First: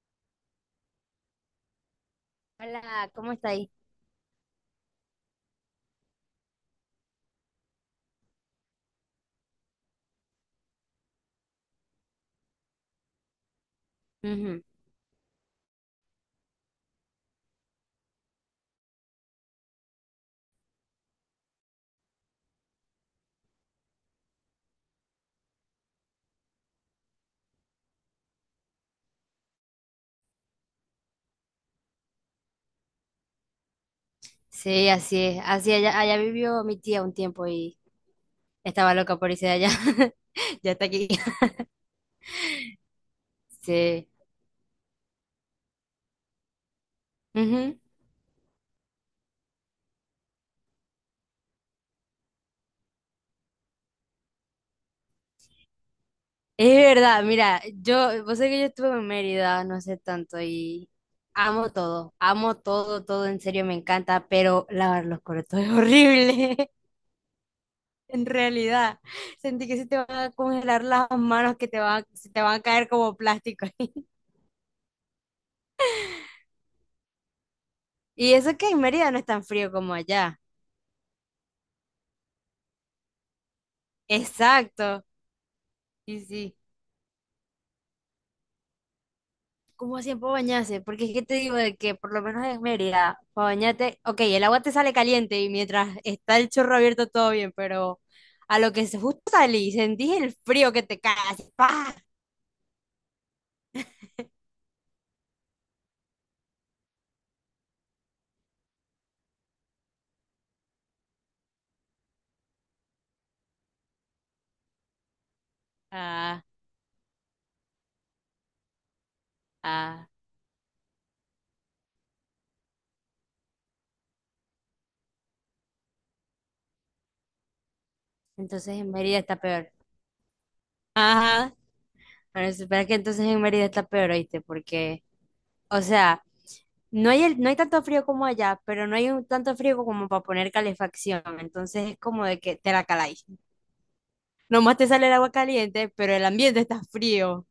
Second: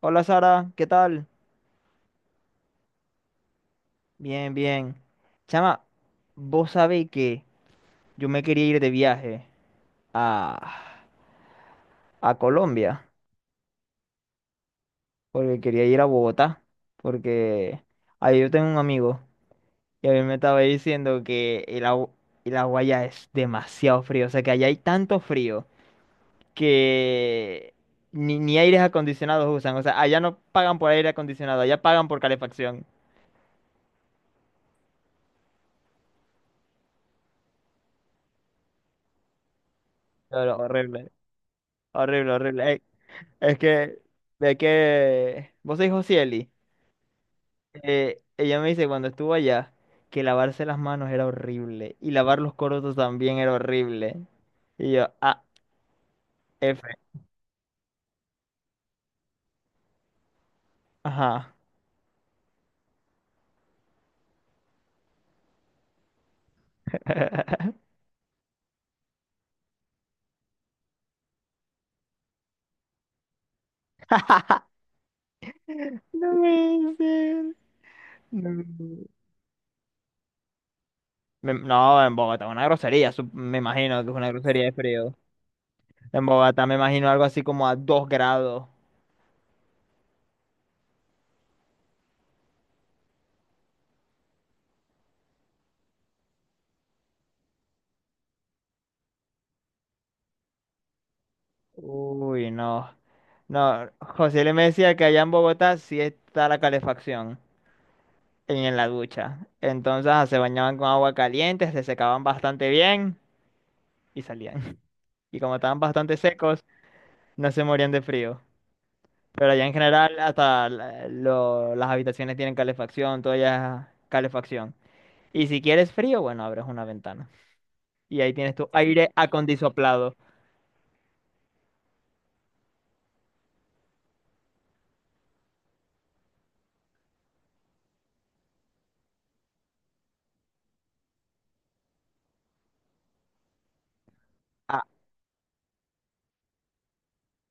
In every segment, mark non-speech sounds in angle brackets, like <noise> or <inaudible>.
Hola Sara, ¿qué tal? Hola, ¿cómo está ahí? Bien, bien. Chama, vos sabés que yo me quería ir de viaje a, a Colombia, Ujú. porque quería ir a Bogotá, porque ahí yo tengo un amigo y a mí me estaba diciendo que el agua allá es demasiado frío, o sea que allá hay tanto frío que ni aires acondicionados usan, o sea, allá no pagan por aire acondicionado, allá pagan por calefacción. Sí, así es. Así allá, allá vivió mi tía un tiempo y estaba loca por irse de allá. <laughs> Pero Ya está aquí. horrible, <laughs> horrible, horrible. Es que, Sí. Vos sois Josieli, Ujú. Ella me dice cuando estuvo allá que lavarse las manos era horrible y lavar los corotos también era horrible. Y yo, ah, Es F, verdad, mira, yo, vos sabés que yo estuve en Mérida no sé tanto y ajá. Amo todo, todo, en serio me encanta, pero lavar los corotos es horrible, <laughs> <laughs> en realidad. Sentí que se te van a congelar las manos, que te van, se te van a caer como plástico. <laughs> No puede ser. Y eso No. que en Mérida no es tan frío como allá. No, en Bogotá, es una grosería, me imagino que es una grosería de Exacto. frío. Sí, En sí. Bogotá me imagino algo así como a 2 grados. ¿Cómo hacían para bañarse? Porque es que te digo de que por lo menos en Mérida, para bañarte, ok, el agua te sale caliente y mientras está el chorro abierto todo bien, pero a lo que se justo salí, sentís el frío que te cae así, ¡pa! Uy, no. No, José le me decía que allá en Bogotá sí está la calefacción en la ducha. Entonces se bañaban con agua caliente, se secaban bastante bien y salían. <laughs> Y como estaban bastante Ah, secos, no se morían de frío. Pero allá en ah. general hasta las habitaciones tienen calefacción, todo ya es calefacción. Y si quieres frío, bueno, abres una ventana. Y ahí tienes tu Entonces en aire Mérida está peor. acondisoplado. Ajá. Bueno, espera que entonces en Mérida está peor, ¿oíste? Porque, o sea, no hay, no hay tanto frío como allá, pero no hay un, tanto frío como para poner calefacción. Entonces es como de que te la caláis. Nomás Ah, te sale el agua caliente, pero el ambiente está frío.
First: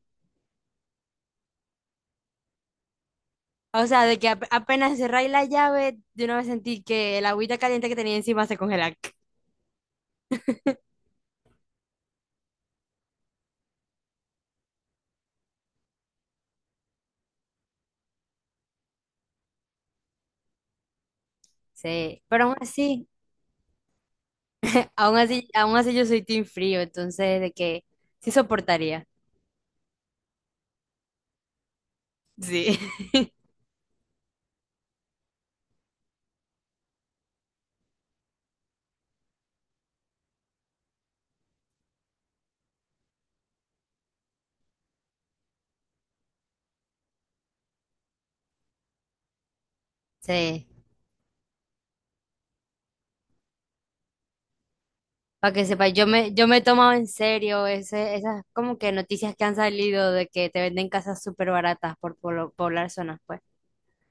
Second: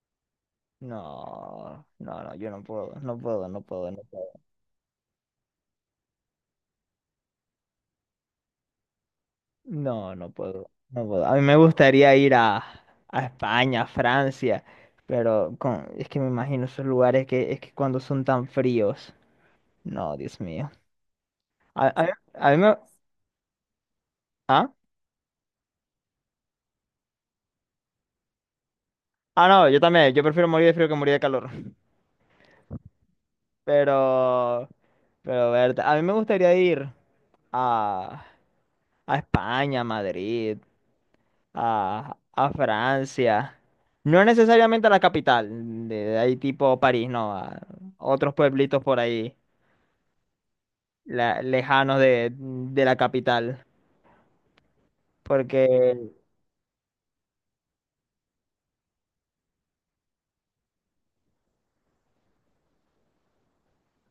no, no, no, yo no puedo, no puedo, no O puedo, no sea, de que puedo. Apenas cerráis la llave, de una vez sentí que el agüita caliente que tenía encima se congela. No, no puedo, no puedo. A mí me gustaría ir a España, a Francia, pero es que me imagino esos lugares que es que cuando son tan fríos. No, Dios mío. A, a mí Sí, pero a aún mí me... así, ¿Ah? aún así, aún así yo soy team frío, entonces de que sí soportaría. Ah, no, yo también. Yo prefiero morir de frío que morir de calor. Sí. <laughs> Pero... Pero, verte, a mí me gustaría ir a, a España, a Madrid, a Francia. No necesariamente a la capital, de ahí tipo París, no, a otros pueblitos por ahí Sí, lejanos de la capital. para Porque que sepa, yo me he tomado en serio ese, esas como que noticias que han salido de que te venden casas súper baratas por poblar zonas, pues.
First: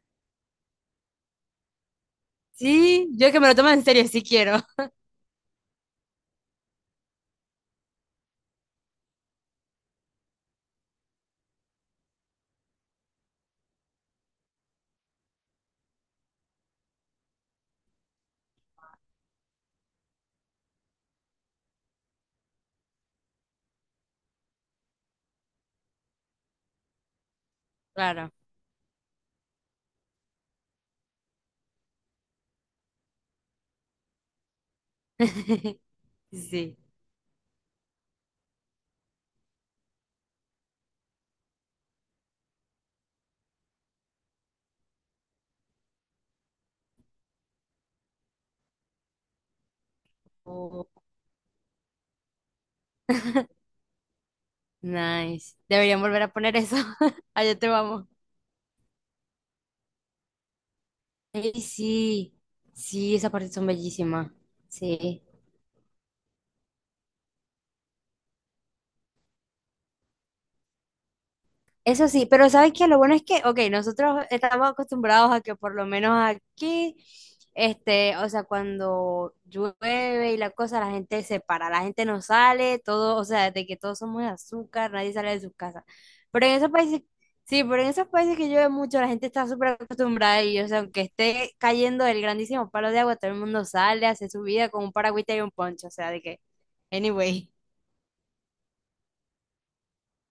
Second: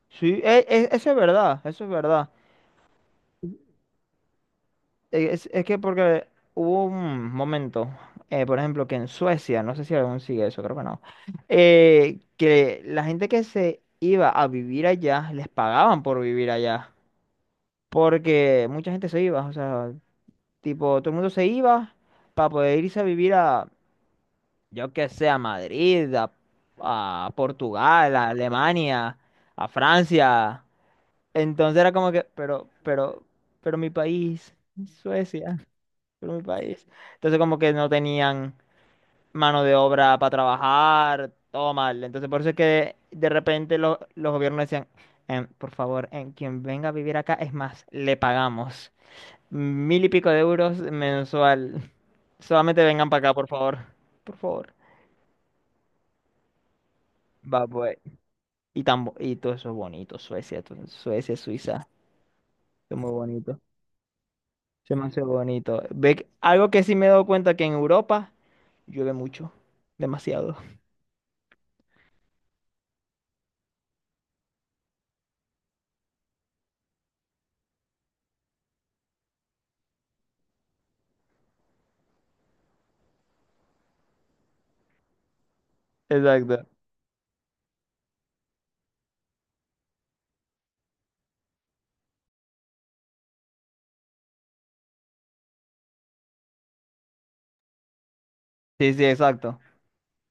sí, eso es verdad, eso es verdad. Sí, yo que me lo tomo en serio, sí quiero. Es que porque hubo un momento, por ejemplo, que en Suecia, no sé si aún sigue eso, creo que no, que la gente que se iba a vivir allá, les pagaban por vivir allá. Porque mucha gente se iba, o sea, tipo, todo el mundo se iba para poder irse a vivir a, yo que sé, a Madrid, a Portugal, a Claro. Alemania, a Francia. Entonces era como que, pero mi país, Suecia, <laughs> pero mi Sí. país. Entonces como que no tenían mano de obra para trabajar, todo mal. Entonces por eso es que de repente los gobiernos decían, "Por favor, en quien venga a vivir acá, es más, le pagamos mil y pico de euros mensual. <laughs> Solamente vengan para acá, por <laughs> favor. Por favor. Nice. Deberían volver a poner eso. <laughs> Allá Va, te pues. vamos. Y todo eso es bonito, Suecia, Suecia, Ey, Suiza, sí, es muy sí, esas partes bonito. son bellísimas. Se me hace Sí. bonito. Ve, algo que sí me he dado cuenta que en Europa llueve mucho, demasiado. <laughs> Eso sí, pero ¿sabes que lo bueno es que, ok, nosotros estamos acostumbrados a que por lo menos aquí, este, o sea, cuando llueve y la cosa, la gente se para, la gente no sale, todo, o sea, de que todos somos de azúcar, nadie sale de sus casas. Pero en Exacto. esos países, sí, pero en esos países que llueve mucho, la gente está súper acostumbrada y, o sea, aunque esté cayendo el grandísimo palo de agua, todo el mundo sale, hace su vida con un paragüita y un poncho, o sea, de que, anyway, Sí, sí, exacto.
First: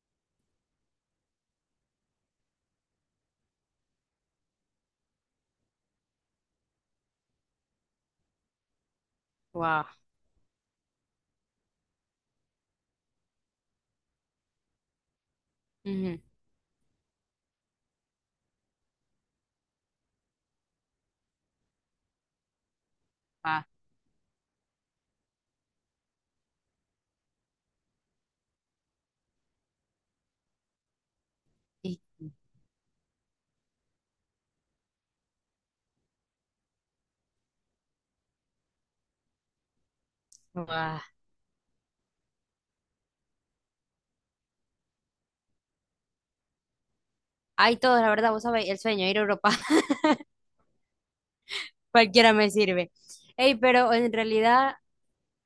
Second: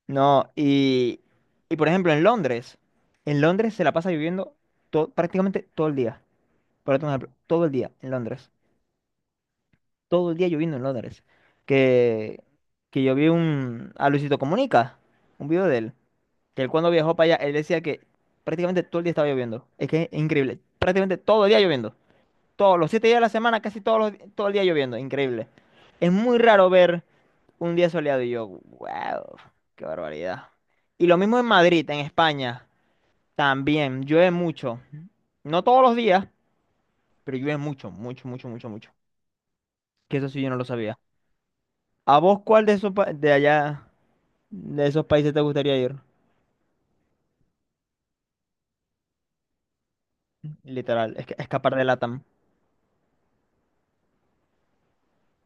No, y por ejemplo en Londres se la pasa lloviendo prácticamente todo el día. Por otro ejemplo, todo el día en Londres. wow. Todo el día lloviendo en Londres. Que, que yo vi a Luisito Comunica, un video de él, Ujú, que él cuando viajó para allá, él decía que prácticamente todo el día estaba lloviendo. Es que es increíble. Prácticamente todo el día lloviendo. Todos los 7 días de la semana, ah, casi todos todo el día lloviendo. Increíble. Es muy raro ver un día soleado y yo, wow, qué barbaridad. Y lo mismo en Madrid, y- en España, también llueve mucho. No todos los días, pero llueve mucho, mucho, mucho, mucho, mucho. Que eso sí yo no lo sabía. wow. ¿A vos cuál de esos de allá, de esos países te gustaría ir? Hay todos, la verdad, vos sabés, el sueño, ir a Europa, <laughs> Literal, escapar de LATAM. cualquiera me sirve. Ey, pero en realidad,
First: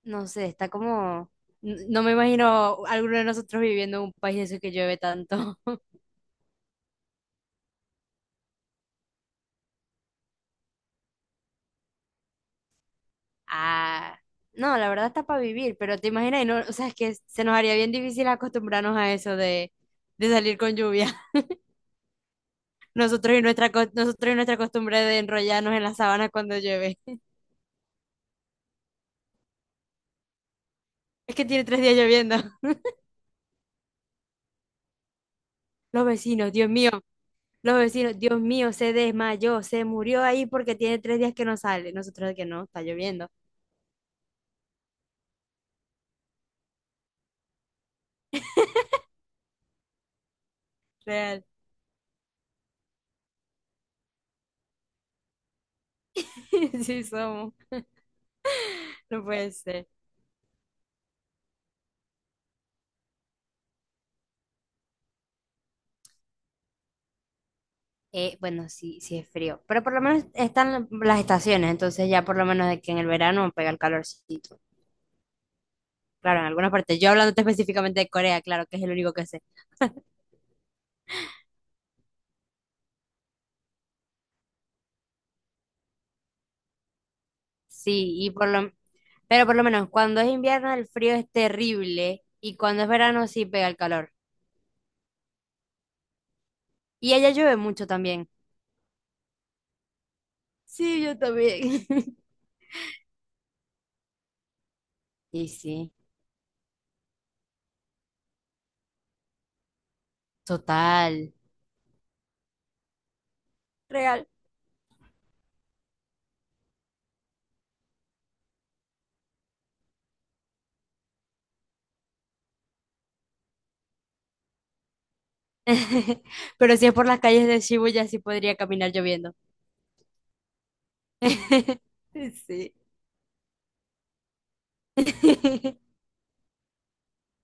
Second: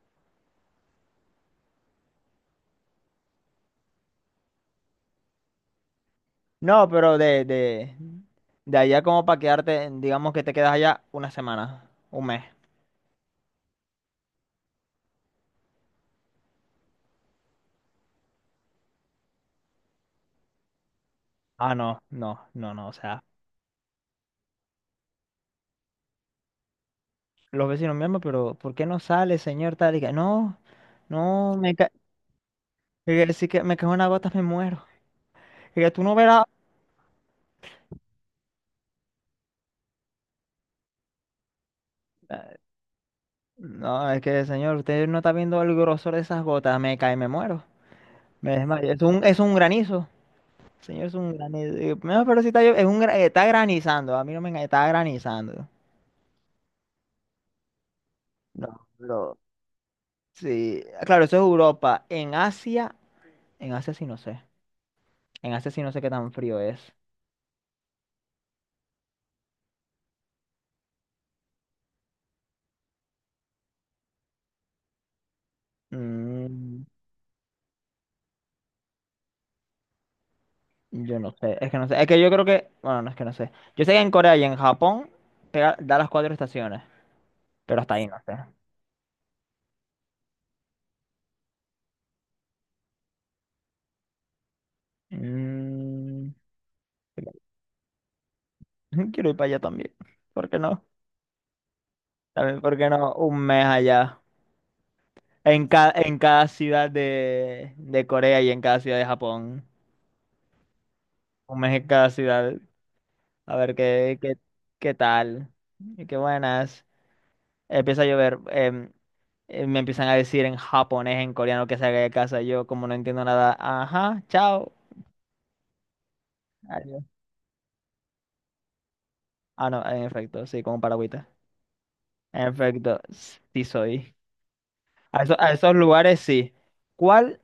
no sé, está como, no me imagino alguno de nosotros viviendo en un país de esos que llueve tanto. <laughs> No, pero de allá como para quedarte, digamos que te quedas allá una semana, un mes. Ah, no, la verdad está para vivir, pero te imaginas, y no, o sea, es que se nos haría bien difícil acostumbrarnos a eso de salir con lluvia. Ah, no, no, no, no, <laughs> o sea, Nosotros y nuestra, nosotros y nuestra costumbre de enrollarnos en la sábana cuando llueve. <laughs> los vecinos mismos, pero ¿por qué no sale, señor tal? Y que, no, Es que no, tiene me tres ca días lloviendo. <laughs> y que, si que me cae una gota me muero. Y que tú Los no verás. vecinos, Dios mío. Los vecinos, Dios mío, se desmayó, se murió ahí porque tiene tres días que no sale. Nosotros que Eh, no, está lloviendo. No, es que, señor, usted no está viendo el grosor de esas gotas, me cae, me muero. Me desmayo. Es un granizo. Señor, es un Real. granizo. Y yo, no, pero si está, es un, está granizando, a mí no me engañe, está granizando. <laughs> Sí somos, No, no pero, puede ser. sí, claro, eso es Europa. En Asia sí no sé. En Asia sí no sé qué tan frío es. Bueno, sí, sí es frío, pero por lo menos están las estaciones, entonces ya por lo menos de que en el verano pega el calorcito. Claro, en algunas Mm, partes. Yo hablándote <laughs> específicamente de Corea, claro, que es el único que sé. yo no sé, es que no sé. Es que yo creo que, bueno, no es que no sé. Yo sé que en Corea y en Japón da las cuatro estaciones, pero hasta ahí Sí, no y sé. por lo, pero por lo menos cuando es invierno el frío es terrible y cuando es verano sí pega el calor. Mm, Y allá llueve mucho también. <laughs> quiero ir para allá también. ¿Por qué no? Sí, yo también. <laughs> También, ¿por qué no? Un mes allá. Y En sí. cada, en cada ciudad de Corea y en cada ciudad de Japón. Total. Un mes en cada ciudad. A ver qué, Real. qué, qué tal. Y qué buenas. Empieza a llover. Me empiezan a decir en japonés, en coreano, que salga de casa. Yo, como no entiendo nada, ajá, chao. <laughs> Pero si es Adiós. por las calles de Shibuya, sí podría caminar lloviendo. Ah, no, en efecto, sí, como paragüita. <laughs> En Sí. efecto, sí soy. A esos <laughs> lugares sí. ¿Cuál?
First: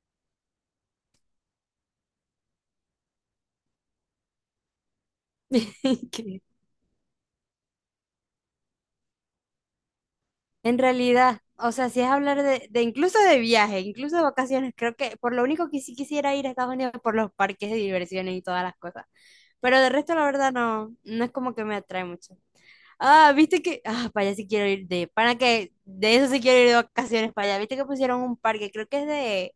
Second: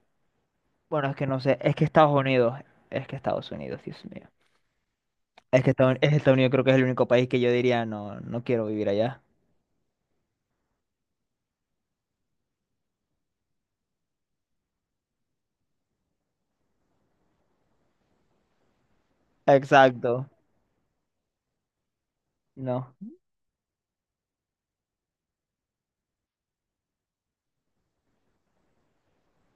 Bueno, es que no sé. Es que Estados Unidos. Es que Estados Unidos, Dios mío. Es Estados Que Unidos creo que es el único país que yo diría, no, no quiero vivir allá. en realidad, o sea, si es hablar de incluso de viaje, incluso de vacaciones, creo que por lo único que sí quisiera ir a Estados Unidos es por los parques de diversiones y todas las cosas. Pero de resto, la Exacto. verdad, no, no es como que me atrae mucho. No. Ah, viste que, ah, para allá sí quiero ir de, para que, de eso sí quiero ir de vacaciones para allá. Viste que pusieron un parque, creo que es de,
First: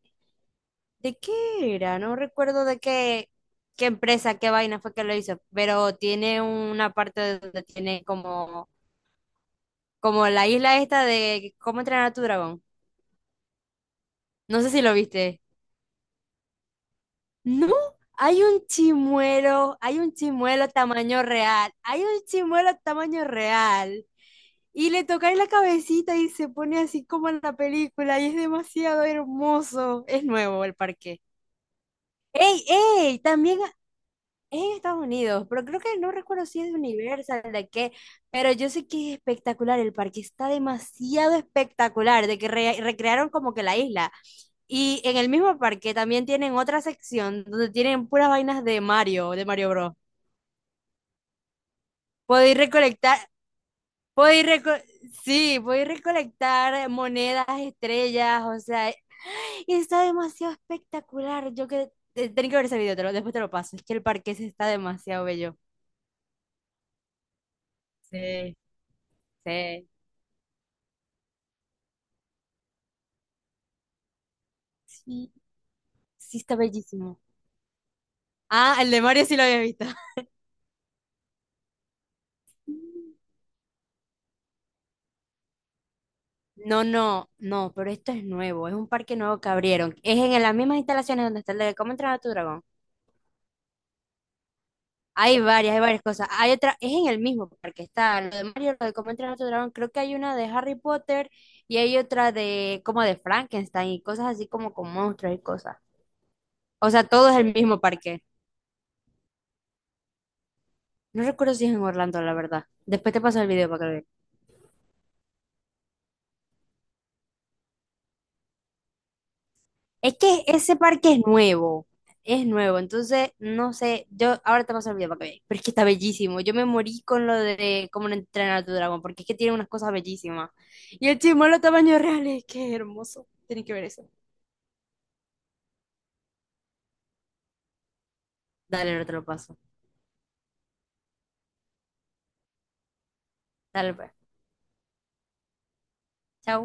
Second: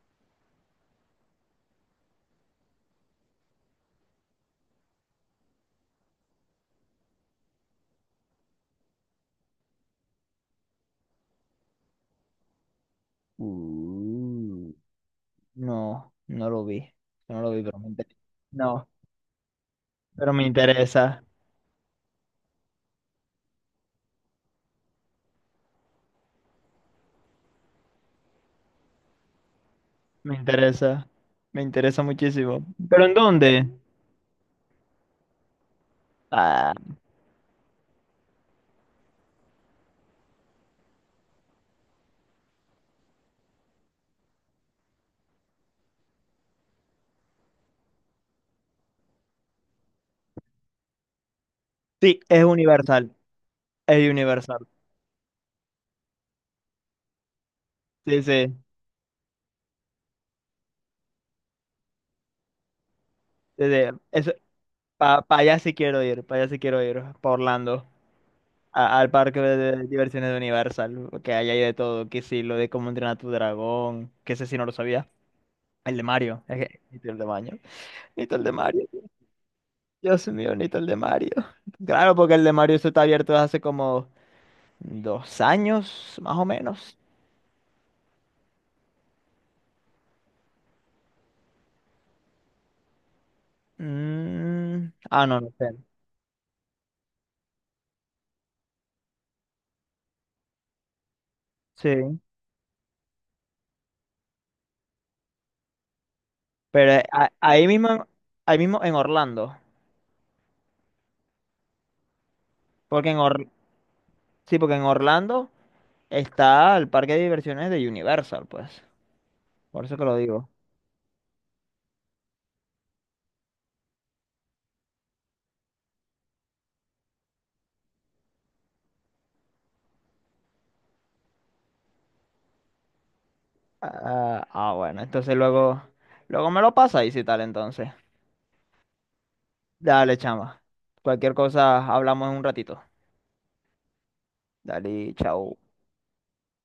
¿de qué era? No recuerdo de qué, qué empresa, qué vaina fue que lo hizo, pero tiene una parte donde tiene como, como la isla esta de cómo entrenar a tu dragón. No sé Uh. si lo viste. No, no lo vi. No lo vi, No, pero me enteré. No. Hay un Pero me chimuelo interesa, tamaño real, hay un chimuelo tamaño real. Y le toca en la cabecita y se pone así como en la película y es demasiado hermoso. Es me nuevo el interesa, parque. me interesa ¡Ey, muchísimo. ¿Pero en ey! También dónde? es en Estados Unidos, pero creo que no recuerdo si es Ah, de Universal, de qué, pero yo sé que es espectacular el parque, está demasiado espectacular, de que recrearon como que la isla. Y en el mismo parque también tienen otra sección donde tienen puras vainas de Mario Bros. sí, es Puedo ir Universal, recolectar, es puedo ir Universal. reco- sí, puedo ir recolectar monedas, Sí, estrellas, sí, o sea, y está demasiado espectacular. Yo que, tenés que ver ese video, después te lo sí, paso, es que sí. el parque Eso, ese está para demasiado bello. allá sí quiero ir, para allá sí quiero ir, para Orlando, Sí, al parque de sí. diversiones de Universal, que ahí hay de todo, que sí, lo de cómo entrenar a tu dragón, que ese sí no lo sabía. Sí, El de sí Mario, <laughs> está es que, necesito el bellísimo. de Mario, necesito el de Ah, Mario, el de Mario sí lo había visto. <laughs> Dios mío, necesito el de Mario. Claro, porque el de Mario se está abierto hace como 2 años, más o No, menos. no, no, pero esto es nuevo, es un parque nuevo que abrieron. Es en las mismas instalaciones donde está el de Cómo entrenar a tu dragón. Ah, no, no sé. Hay varias cosas. Hay otra, es en el mismo parque, está lo de Mario, lo de Cómo entrenar a tu dragón. Creo que hay una de Harry Potter y hay Sí. otra de como de Frankenstein y cosas así como con monstruos y cosas. O Pero sea, todo es el mismo parque. ahí mismo en Orlando. No recuerdo si es en Orlando, la verdad. Porque Después en te paso Or- el video para que lo veas. sí, porque en Orlando está el parque de diversiones de Universal, pues. Por eso que lo Es que digo. ese parque es nuevo, entonces no sé, yo ahora te vas a olvidar para que veas, pero es que está bellísimo. Yo me morí con lo de cómo no entrenar a tu dragón, porque es que tiene unas cosas bellísimas. Y el chimuelo tamaño real es que es hermoso, tienes que ver eso. Ah, ah, bueno, entonces luego, luego me lo pasa y si tal, entonces. Dale, no te lo paso. Dale, chama. Cualquier cosa hablamos en un ratito. Dale, pues. Dale, chao. Chao.